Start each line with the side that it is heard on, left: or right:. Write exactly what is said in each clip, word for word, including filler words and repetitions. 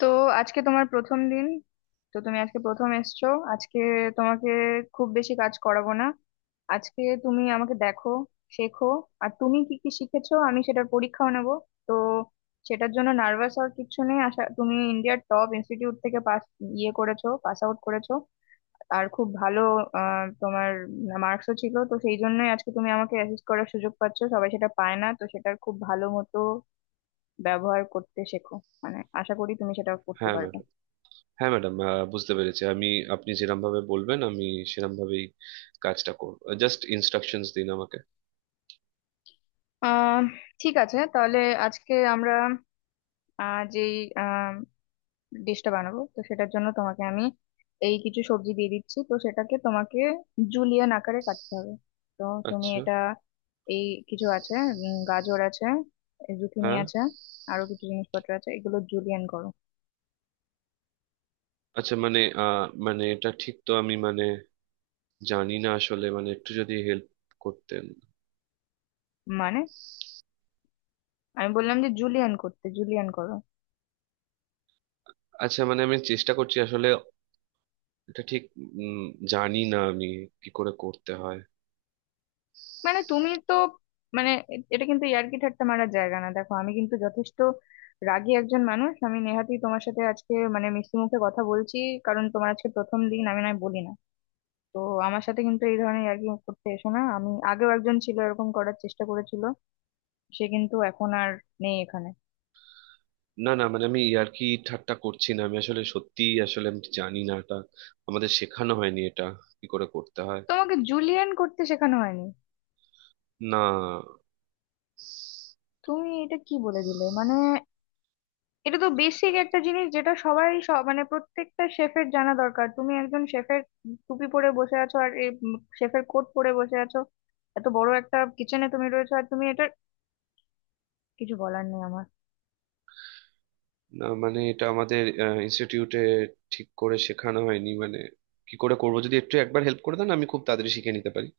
left: তো আজকে তোমার প্রথম দিন। তো তুমি আজকে প্রথম এসছো। আজকে তোমাকে খুব বেশি কাজ করাবো না। আজকে তুমি আমাকে দেখো, শেখো, আর তুমি কি কি শিখেছো আমি সেটার পরীক্ষাও নেব। তো সেটার জন্য নার্ভাস হওয়ার কিছু নেই। আশা তুমি ইন্ডিয়ার টপ ইনস্টিটিউট থেকে পাস ইয়ে করেছো, পাস আউট করেছো, আর খুব ভালো আহ, তোমার মার্কসও ছিল, তো সেই জন্যই আজকে তুমি আমাকে অ্যাসিস্ট করার সুযোগ পাচ্ছো। সবাই সেটা পায় না, তো সেটার খুব ভালো মতো ব্যবহার করতে শেখো। মানে আশা করি তুমি সেটা করতে
right: হ্যাঁ
left: পারবে।
right: ম্যাডাম, হ্যাঁ ম্যাডাম, বুঝতে পেরেছি আমি। আপনি যেরকম ভাবে বলবেন আমি সেরকম ভাবেই কাজটা করব। জাস্ট ইনস্ট্রাকশনস দিন আমাকে।
left: আহ ঠিক আছে, তাহলে আজকে আমরা আহ যেই ডিশটা বানাবো, তো সেটার জন্য তোমাকে আমি এই কিছু সবজি দিয়ে দিচ্ছি, তো সেটাকে তোমাকে জুলিয়ান আকারে কাটতে হবে। তো তুমি
right: আচ্ছা।
left: এটা এই কিছু আছে, উম, গাজর আছে, জুকিনি
right: হ্যাঁ।
left: আছে, আরো কিছু জিনিসপত্র আছে, এগুলো জুলিয়ান করো।
right: আচ্ছা, মানে আহ, মানে এটা ঠিক তো, আমি মানে জানি না আসলে, মানে একটু যদি হেল্প করতেন।
left: মানে আমি বললাম যে জুলিয়ান করতে, জুলিয়ান করো।
right: আচ্ছা, মানে আমি চেষ্টা করছি আসলে, এটা ঠিক উম, জানি না আমি কি করে করতে হয়।
left: মানে তুমি তো মানে এ- এটা কিন্তু ইয়ার্কি ঠাট্টা মারার জায়গা না। দেখো আমি কিন্তু যথেষ্ট রাগী একজন মানুষ। আমি নেহাতি তোমার সাথে আজকে মানে মিষ্টি মুখে কথা বলছি, কারণ তোমার আজকে প্রথম দিন, আমি নয় বলি না। তো আমার সাথে কিন্তু এই ধরনের ইয়ার্কি করতে এসো না। আমি আগেও একজন ছিল এরকম করার চেষ্টা করেছিল, সে কিন্তু এখন আর নেই এখানে।
right: না না, মানে আমি ইয়ার্কি ঠাট্টা করছি না। আমি আসলে সত্যি, আসলে আমি জানি না, এটা আমাদের শেখানো হয়নি, এটা কি করে করতে হয়।
left: তোমাকে জুলিয়ান করতে শেখানো হয়নি?
right: না
left: তুমি এটা কি বলে দিলে মানে। এটা তো বেসিক একটা জিনিস যেটা সবাই সব- মানে প্রত্যেকটা শেফের জানা দরকার। তুমি একজন শেফের টুপি পরে বসে আছো, আর শেফের কোট পরে বসে আছো, এত বড় একটা কিচেনে তুমি রয়েছো, আর তুমি এটা কিছু বলার নেই আমার।
right: না, মানে এটা আমাদের ইনস্টিটিউটে ঠিক করে শেখানো হয়নি, মানে কি করে করবো? যদি একটু একবার হেল্প করে দেন আমি খুব তাড়াতাড়ি শিখে নিতে পারি।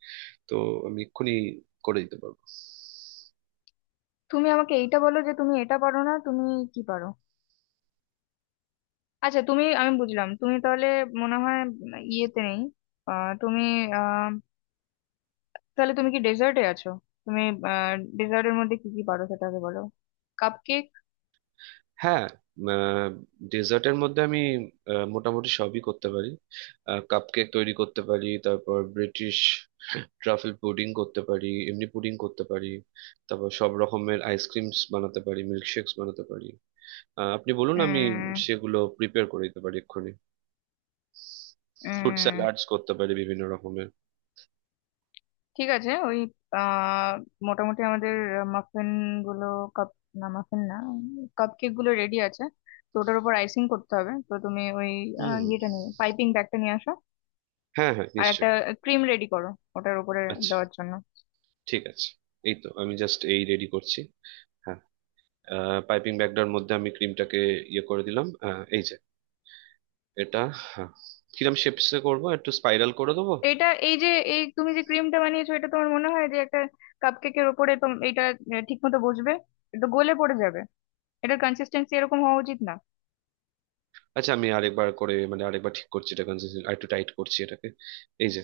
right: তো আমি এক্ষুনি করে দিতে পারবো।
left: তুমি আমাকে এইটা বলো যে তুমি এটা পারো না, তুমি কি পারো? আচ্ছা তুমি আমি বুঝলাম তুমি তাহলে মনে হয় উম, ইয়েতে নেই। আহ, তুমি আহ তাহলে তুমি কি ডেজার্টে আছো? তুমি ডেজার্টের মধ্যে কি কি পারো সেটাকে বলো। Cup cake?
right: হ্যাঁ। ডেজার্টের মধ্যে আমি আহ, মোটামুটি সবই করতে পারি। কাপকেক তৈরি করতে পারি, তারপর ব্রিটিশ ট্রাফেল পুডিং করতে পারি, এমনি পুডিং করতে পারি। তারপর সব রকমের আইসক্রিমস বানাতে পারি, মিল্কশেকস বানাতে পারি। আহ, আপনি বলুন, আমি সেগুলো প্রিপেয়ার করে দিতে পারি এক্ষুনি। ফ্রুট
left: উম
right: স্যালাডস করতে পারি বিভিন্ন রকমের।
left: ঠিক আছে, ওই আহ মোটামুটি আমাদের মাফিন গুলো কাপ না, মাফিন না, কাপ কেক গুলো রেডি আছে, তো ওটার উপর আইসিং করতে হবে। তো তুমি ওই আহ,
right: হুম।
left: ইয়েটা নিয়ে, পাইপিং ব্যাগটা নিয়ে আসো,
right: হ্যাঁ হ্যাঁ,
left: আর একটা
right: নিশ্চয়ই।
left: ক্রিম রেডি করো ওটার উপরে
right: আচ্ছা।
left: দেওয়ার জন্য।
right: ঠিক আছে, এই তো আমি জাস্ট এই রেডি করছি। হ্যাঁ, পাইপিং ব্যাগটার মধ্যে আমি ক্রিমটাকে ইয়ে করে দিলাম। হ্যাঁ, এই যে এটা। হ্যাঁ, কিরম শেপসে করবো? একটু স্পাইরাল করে দেবো?
left: এটা এই যে, এই তুমি যে ক্রিমটা বানিয়েছো, এটা তোমার মনে হয় যে একটা কাপ কেকের উপরে তোম- এটা ঠিক মতো বসবে? এটা তো গলে পড়ে যাবে। এটার কনসিস্টেন্সি এরকম হওয়া উচিত না।
right: আচ্ছা, আমি আরেকবার করে, মানে আরেকবার ঠিক করছি, এটা কনসিস্টেন্ট আর একটু টাইট করছি এটাকে। এই যে।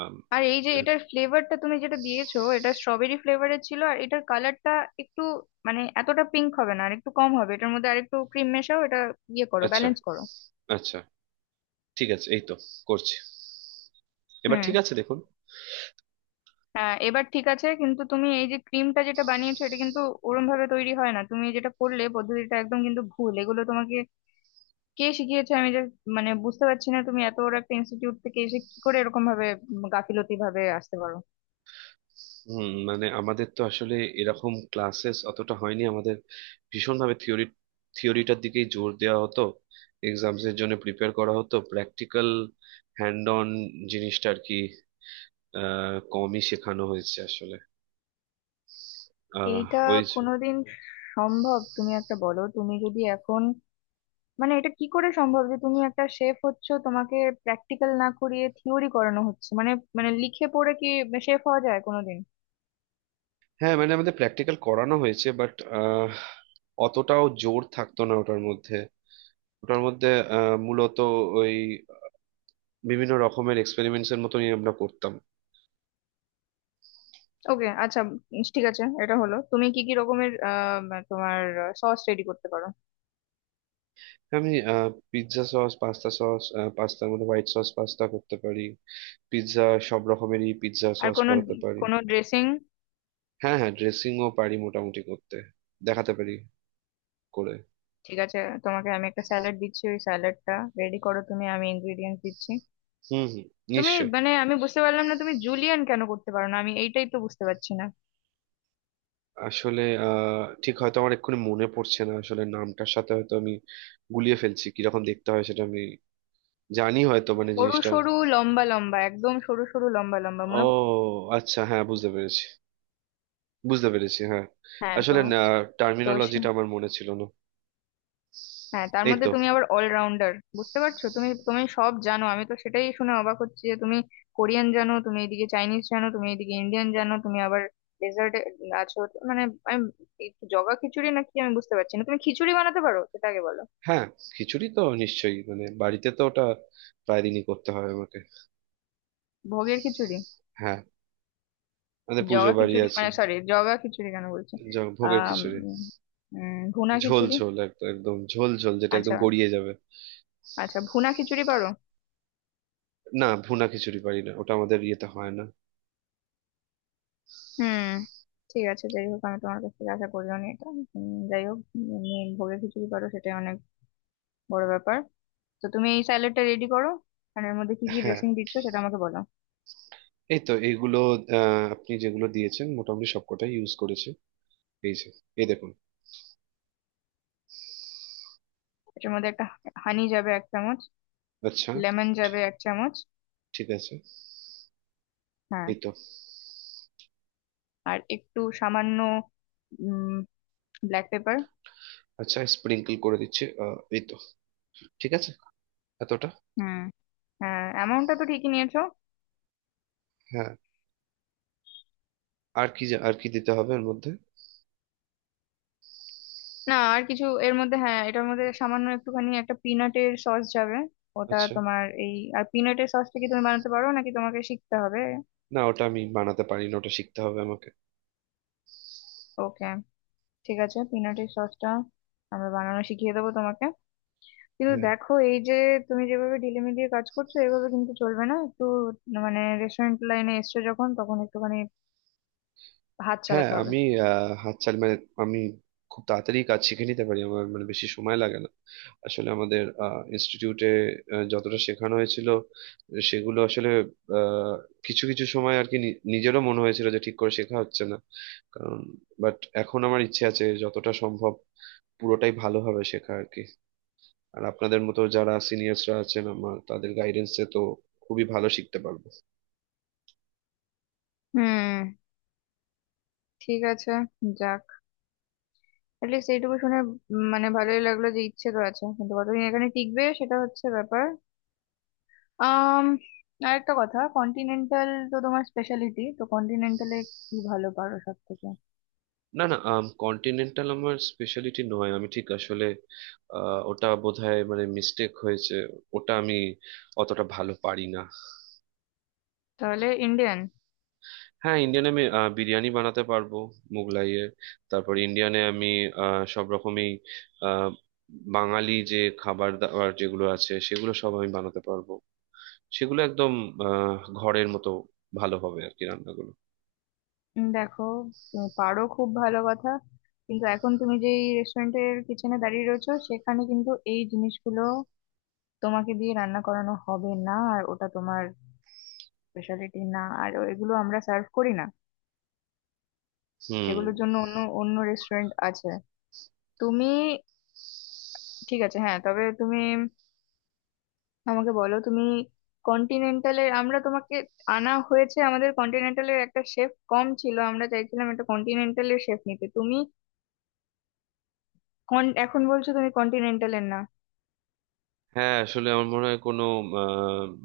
right: আম,
left: আর এই যে
right: এরকম।
left: এটার ফ্লেভারটা তুমি যেটা দিয়েছো, এটা স্ট্রবেরি ফ্লেভারের ছিল, আর এটার কালারটা একটু মানে এতটা পিঙ্ক হবে না, আর একটু কম হবে। এটার মধ্যে আরেকটু ক্রিম মেশাও, এটা ইয়ে করো,
right: আচ্ছা।
left: ব্যালেন্স করো।
right: আচ্ছা, ঠিক আছে, এই তো করছি। এবার
left: হুম,
right: ঠিক আছে, দেখুন।
left: হ্যাঁ এবার ঠিক আছে, কিন্তু তুমি এই যে ক্রিমটা যেটা বানিয়েছো, এটা কিন্তু ওরম ভাবে তৈরি হয় না। তুমি যেটা করলে পদ্ধতিটা একদম কিন্তু ভুল। এগুলো তোমাকে কে শিখিয়েছে? আমি যে মানে বুঝতে পারছি না তুমি এত বড় একটা ইনস্টিটিউট থেকে এসে কি করে এরকম ভাবে উম, গাফিলতি ভাবে আসতে পারো।
right: হুম, মানে আমাদের তো আসলে এরকম ক্লাসেস অতটা হয়নি। আমাদের ভীষণভাবে থিওরি থিওরিটার দিকেই জোর দেওয়া হতো। এক্সামস এর জন্য প্রিপেয়ার করা হতো। প্র্যাকটিক্যাল, হ্যান্ড অন জিনিসটা আর কি আহ, কমই শেখানো হয়েছে আসলে। আহ
left: এইটা
right: ওই যে-
left: কোনোদিন সম্ভব? তুমি একটা বলো তুমি যদি এখন মানে এটা কি করে সম্ভব যে তুমি একটা শেফ হচ্ছ, তোমাকে প্র্যাকটিক্যাল না করিয়ে থিওরি করানো হচ্ছে মানে। মানে লিখে পড়ে কি শেফ হওয়া যায় কোনোদিন?
right: হ্যাঁ, মানে আমাদের প্র্যাকটিক্যাল করানো হয়েছে বাট অতটাও জোর থাকতো না ওটার মধ্যে। ওটার মধ্যে আহ, মূলত ওই বিভিন্ন রকমের এক্সপেরিমেন্টস এর মতনই আমরা করতাম।
left: ওকে আচ্ছা, উম, ঠিক আছে, এটা হলো। তুমি কি কি রকমের আহ, মা- তোমার সস রেডি করতে পারো?
right: আমি পিৎজা সস, পাস্তা সস, পাস্তার মধ্যে হোয়াইট সস পাস্তা করতে পারি, পিৎজা সব রকমেরই পিৎজা
left: আর
right: সস
left: কোনো
right: বানাতে পারি।
left: কোনো ড্রেসিং?
right: হ্যাঁ হ্যাঁ, ড্রেসিংও পারি মোটামুটি করতে, দেখাতে পারি করে।
left: ঠিক আছে, তোমাকে আমি একটা স্যালাড দিচ্ছি, ওই স্যালাডটা রেডি করো তুমি, আমি ইনগ্রিডিয়েন্টস দিচ্ছি।
right: হুম হুম,
left: তুমি
right: নিশ্চয়ই।
left: মানে আমি বুঝতে পারলাম না, তুমি জুলিয়ান কেন করতে পারো না, আমি এইটাই তো বুঝতে পারছি না।
right: আসলে আহ ঠিক হয়তো আমার এক্ষুনি মনে পড়ছে না, আসলে নামটার সাথে হয়তো আমি গুলিয়ে ফেলছি। কিরকম দেখতে হয় সেটা আমি জানি হয়তো, মানে
left: সরু
right: জিনিসটা।
left: সরু লম্বা লম্বা, একদম সরু সরু লম্বা লম্বা, মনে
right: ও
left: পড়-
right: আচ্ছা, হ্যাঁ বুঝতে পেরেছি, বুঝতে পেরেছি হ্যাঁ।
left: হ্যাঁ তো।
right: আসলে
left: তো
right: টার্মিনোলজিটা
left: সে-
right: আমার মনে ছিল না।
left: হ্যাঁ তার
right: এই
left: মধ্যে
right: তো।
left: তুমি আবার অলরাউন্ডার, বুঝতে পারছো? তুমি তুমি সব জানো। আমি তো সেটাই শুনে অবাক হচ্ছি যে তুমি কোরিয়ান জানো, তুমি এদিকে চাইনিজ জানো, তুমি এদিকে ইন্ডিয়ান জানো, তুমি আবার ডেজার্টে আছো, তো মানে আমি এই জগা খিচুড়ি নাকি আমি বুঝতে পারছি না। তুমি খিচুড়ি বানাতে পারো সেটা আগে বলো।
right: হ্যাঁ, খিচুড়ি তো নিশ্চয়ই, মানে বাড়িতে তো ওটা প্রায় দিনই করতে হয় আমাকে।
left: ভোগের খিচুড়ি?
right: হ্যাঁ, আমাদের পুজো
left: জগা
right: বাড়ি
left: খিচুড়ি
right: আছে।
left: মানে, সরি, জগা খিচুড়ি কেন বলছি।
right: জ- ভোগের
left: আহ
right: খিচুড়ি।
left: ভুনা
right: ঝোল
left: খিচুড়ি।
right: ঝোল, একদম একদম ঝোল ঝোল, যেটা
left: আচ্ছা,
right: একদম গড়িয়ে যাবে।
left: আচ্ছা ভুনা খিচুড়ি পারো?
right: না, ভুনা খিচুড়ি পারি না, ওটা আমাদের ইয়েতে হয় না।
left: হুম, ঠিক আছে, যাই হোক আমি তোমার কাছ থেকে আশা করলাম এটা। উম, যাই হোক, উম, ভোগের খিচুড়ি পারো, সেটাই অনেক বড় ব্যাপার। তো তুমি এই স্যালাডটা রেডি করো, আর এর মধ্যে কি কি
right: হ্যাঁ,
left: ড্রেসিং দিচ্ছ সেটা আমাকে বলো।
right: এই তো এইগুলো। আহ, আপনি যেগুলো দিয়েছেন মোটামুটি সবকটাই ইউজ করেছি। এই যে, এই দেখুন।
left: এটার মধ্যে একটা হানি যাবে এক চামচ,
right: আচ্ছা।
left: লেমন যাবে এক চামচ,
right: ঠিক আছে,
left: হ্যাঁ,
right: এই তো।
left: আর একটু সামান্য উম ব্ল্যাক পেপার।
right: আচ্ছা, স্প্রিঙ্কল করে দিচ্ছি আহ, এই তো। ঠিক আছে, এতটা?
left: হুম, হ্যাঁ অ্যামাউন্টটা তো ঠিকই নিয়েছো।
right: হ্যাঁ, আর কি যা- আর কি দিতে হবে এর মধ্যে?
left: না আর কিছু এর মধ্যে, হ্যাঁ এটার মধ্যে সামান্য একটুখানি একটা পিনাটের সস যাবে। ওটা
right: আচ্ছা।
left: তোমার এই আর পিনাটের সসটা কি তুমি বানাতে পারো নাকি তোমাকে শিখতে হবে?
right: না, ওটা আমি বানাতে পারি না, ওটা শিখতে হবে আমাকে।
left: ওকে, ঠিক আছে, পিনাটের সসটা আমরা বানানো শিখিয়ে দেবো তোমাকে। কিন্তু
right: হ্যাঁ
left: দেখো এই যে তুমি যেভাবে ঢিলেমিলিয়ে কাজ করছো, এভাবে কিন্তু চলবে না। একটু মানে রেস্টুরেন্ট লাইনে এসছো যখন, তখন একটুখানি হাত
right: হ্যাঁ,
left: চালাতে হবে।
right: আমি আহ, হাতছাড়া মানে আমি খুব তাড়াতাড়ি কাজ শিখে নিতে পারি, আমার মানে বেশি সময় লাগে না। আসলে আমাদের ইনস্টিটিউটে যতটা শেখানো হয়েছিল সেগুলো আসলে আহ, কিছু কিছু সময় আর কি নি- নিজেরও মনে হয়েছিল যে ঠিক করে শেখা হচ্ছে না কারণ, বাট এখন আমার ইচ্ছে আছে যতটা সম্ভব পুরোটাই ভালোভাবে শেখা আর কি। আর আপনাদের মতো যারা সিনিয়র্সরা আছেন আমার, তাদের গাইডেন্সে তো খুবই ভালো শিখতে পারবো।
left: হুম, ঠিক আছে, যাক, অ্যাটলিস্ট এইটুকু শুনে উম, মানে ভালোই লাগলো যে ইচ্ছে তো আছে, কিন্তু কতদিন এখানে টিকবে সেটা হচ্ছে ব্যাপার। আম আর একটা কথা, কন্টিনেন্টাল তো তোমার স্পেশালিটি, তো কন্টিনেন্টালে কি ভালো পারো সব থেকে?
right: না না, কন্টিনেন্টাল আমার স্পেশালিটি নয়। আমি ঠিক আসলে আহ, ওটা বোধহয় মানে মিস্টেক হয়েছে। ওটা আমি অতটা ভালো পারি না।
left: তাহলে ইন্ডিয়ান?
right: হ্যাঁ, ইন্ডিয়ানে আমি আহ, বিরিয়ানি বানাতে পারবো, মুগলাইয়ের। তারপর ইন্ডিয়ানে আমি আহ, সব রকমই, আহ, বাঙালি যে খাবার দাবার যেগুলো আছে সেগুলো সব আমি বানাতে পারবো। সেগুলো একদম আহ, ঘরের মতো ভালো হবে আর কি রান্নাগুলো।
left: উম, দেখো তুমি পারো খুব ভালো কথা, কিন্তু এখন তুমি যেই রেস্টুরেন্টের কিচেনে দাঁড়িয়ে রয়েছো, সেখানে কিন্তু এই জিনিসগুলো তোমাকে দিয়ে রান্না করানো হবে না, আর ওটা তোমার স্পেশালিটি না, আর এগুলো আমরা সার্ভ করি না।
right: হুম।
left: সেগুলোর জন্য অন্য অন্য রেস্টুরেন্ট আছে। তুমি ঠিক আছে হ্যাঁ, তবে তুমি আমাকে বলো, তুমি কন্টিনেন্টালের, আমরা তোমাকে আনা হয়েছে, আমাদের কন্টিনেন্টালের একটা শেফ কম ছিল, আমরা চাইছিলাম একটা কন্টিনেন্টালের শেফ নিতে। তুমি কন- এখন বলছো তুমি কন্টিনেন্টালের না?
right: হ্যাঁ, আসলে আমার মনে হয় কোনো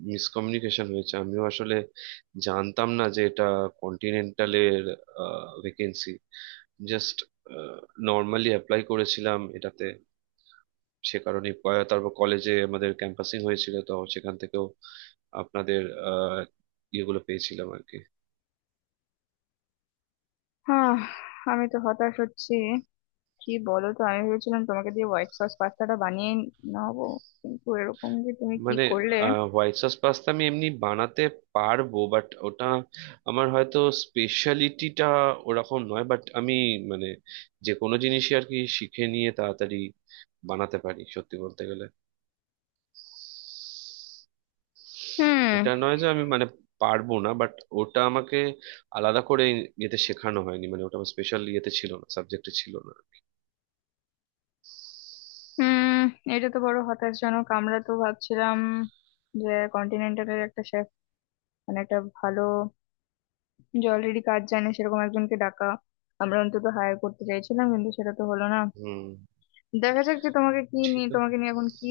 right: মিসকমিউনিকেশন হয়েছে। আমিও আসলে জানতাম না যে এটা কন্টিনেন্টালের ভেকেন্সি। জাস্ট নর্মালি অ্যাপ্লাই করেছিলাম এটাতে সে কারণে। তারপর কলেজে আমাদের ক্যাম্পাসিং হয়েছিল, তো সেখান থেকেও আপনাদের আহ, ইয়েগুলো পেয়েছিলাম আর কি।
left: হ্যাঁ, আমি তো হতাশ হচ্ছি, কি বলো তো। আমি ভেবেছিলাম তোমাকে দিয়ে হোয়াইট সস পাস্তাটা বানিয়ে নেবো, কিন্তু এরকম যে তুমি কি
right: মানে
left: করলে।
right: হোয়াইট সস পাস্তা আমি এমনি বানাতে পারবো, বাট ওটা আমার হয়তো স্পেশালিটিটা ওরকম নয়। বাট আমি মানে যে কোনো জিনিসই আর কি শিখে নিয়ে তাড়াতাড়ি বানাতে পারি সত্যি বলতে গেলে।
left: হুম,
right: এটা নয় যে আমি মানে পারবো না, বাট ওটা আমাকে আলাদা করে ইয়েতে শেখানো হয়নি, মানে ওটা আমার স্পেশাল ইয়েতে ছিল না, সাবজেক্টে ছিল না।
left: হুম, এটা তো বড় হতাশজনক। আমরা তো ভাবছিলাম যে কন্টিনেন্টালের একটা শেফ মানে একটা ভালো, যে অলরেডি কাজ জানে সেরকম একজনকে ডাকা, আমরা অন্তত হায়ার করতে চাইছিলাম, কিন্তু সেটা তো হলো না।
right: হুম।
left: দেখা যাক যে তোমাকে কি
right: ঠিক
left: নিয়ে,
right: আছে।
left: তোমাকে নিয়ে এখন কি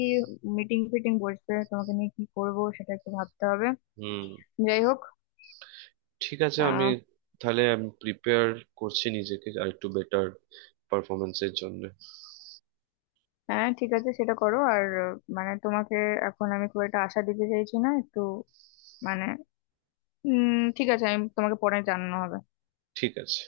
left: মিটিং ফিটিং বসবে, তোমাকে নিয়ে কি করবো সেটা একটু ভাবতে হবে।
right: হুম।
left: যাই হোক,
right: ঠিক আছে, আমি তাহলে আমি প্রিপেয়ার করছি নিজেকে আর একটু বেটার পারফরমেন্সের জন্য।
left: হ্যাঁ ঠিক আছে সেটা করো। আর আহ, মানে তোমাকে এখন আমি খুব একটা আশা দিতে চাইছি না একটু মানে উম ঠিক আছে, আমি তোমাকে পরে জানানো হবে।
right: ঠিক আছে।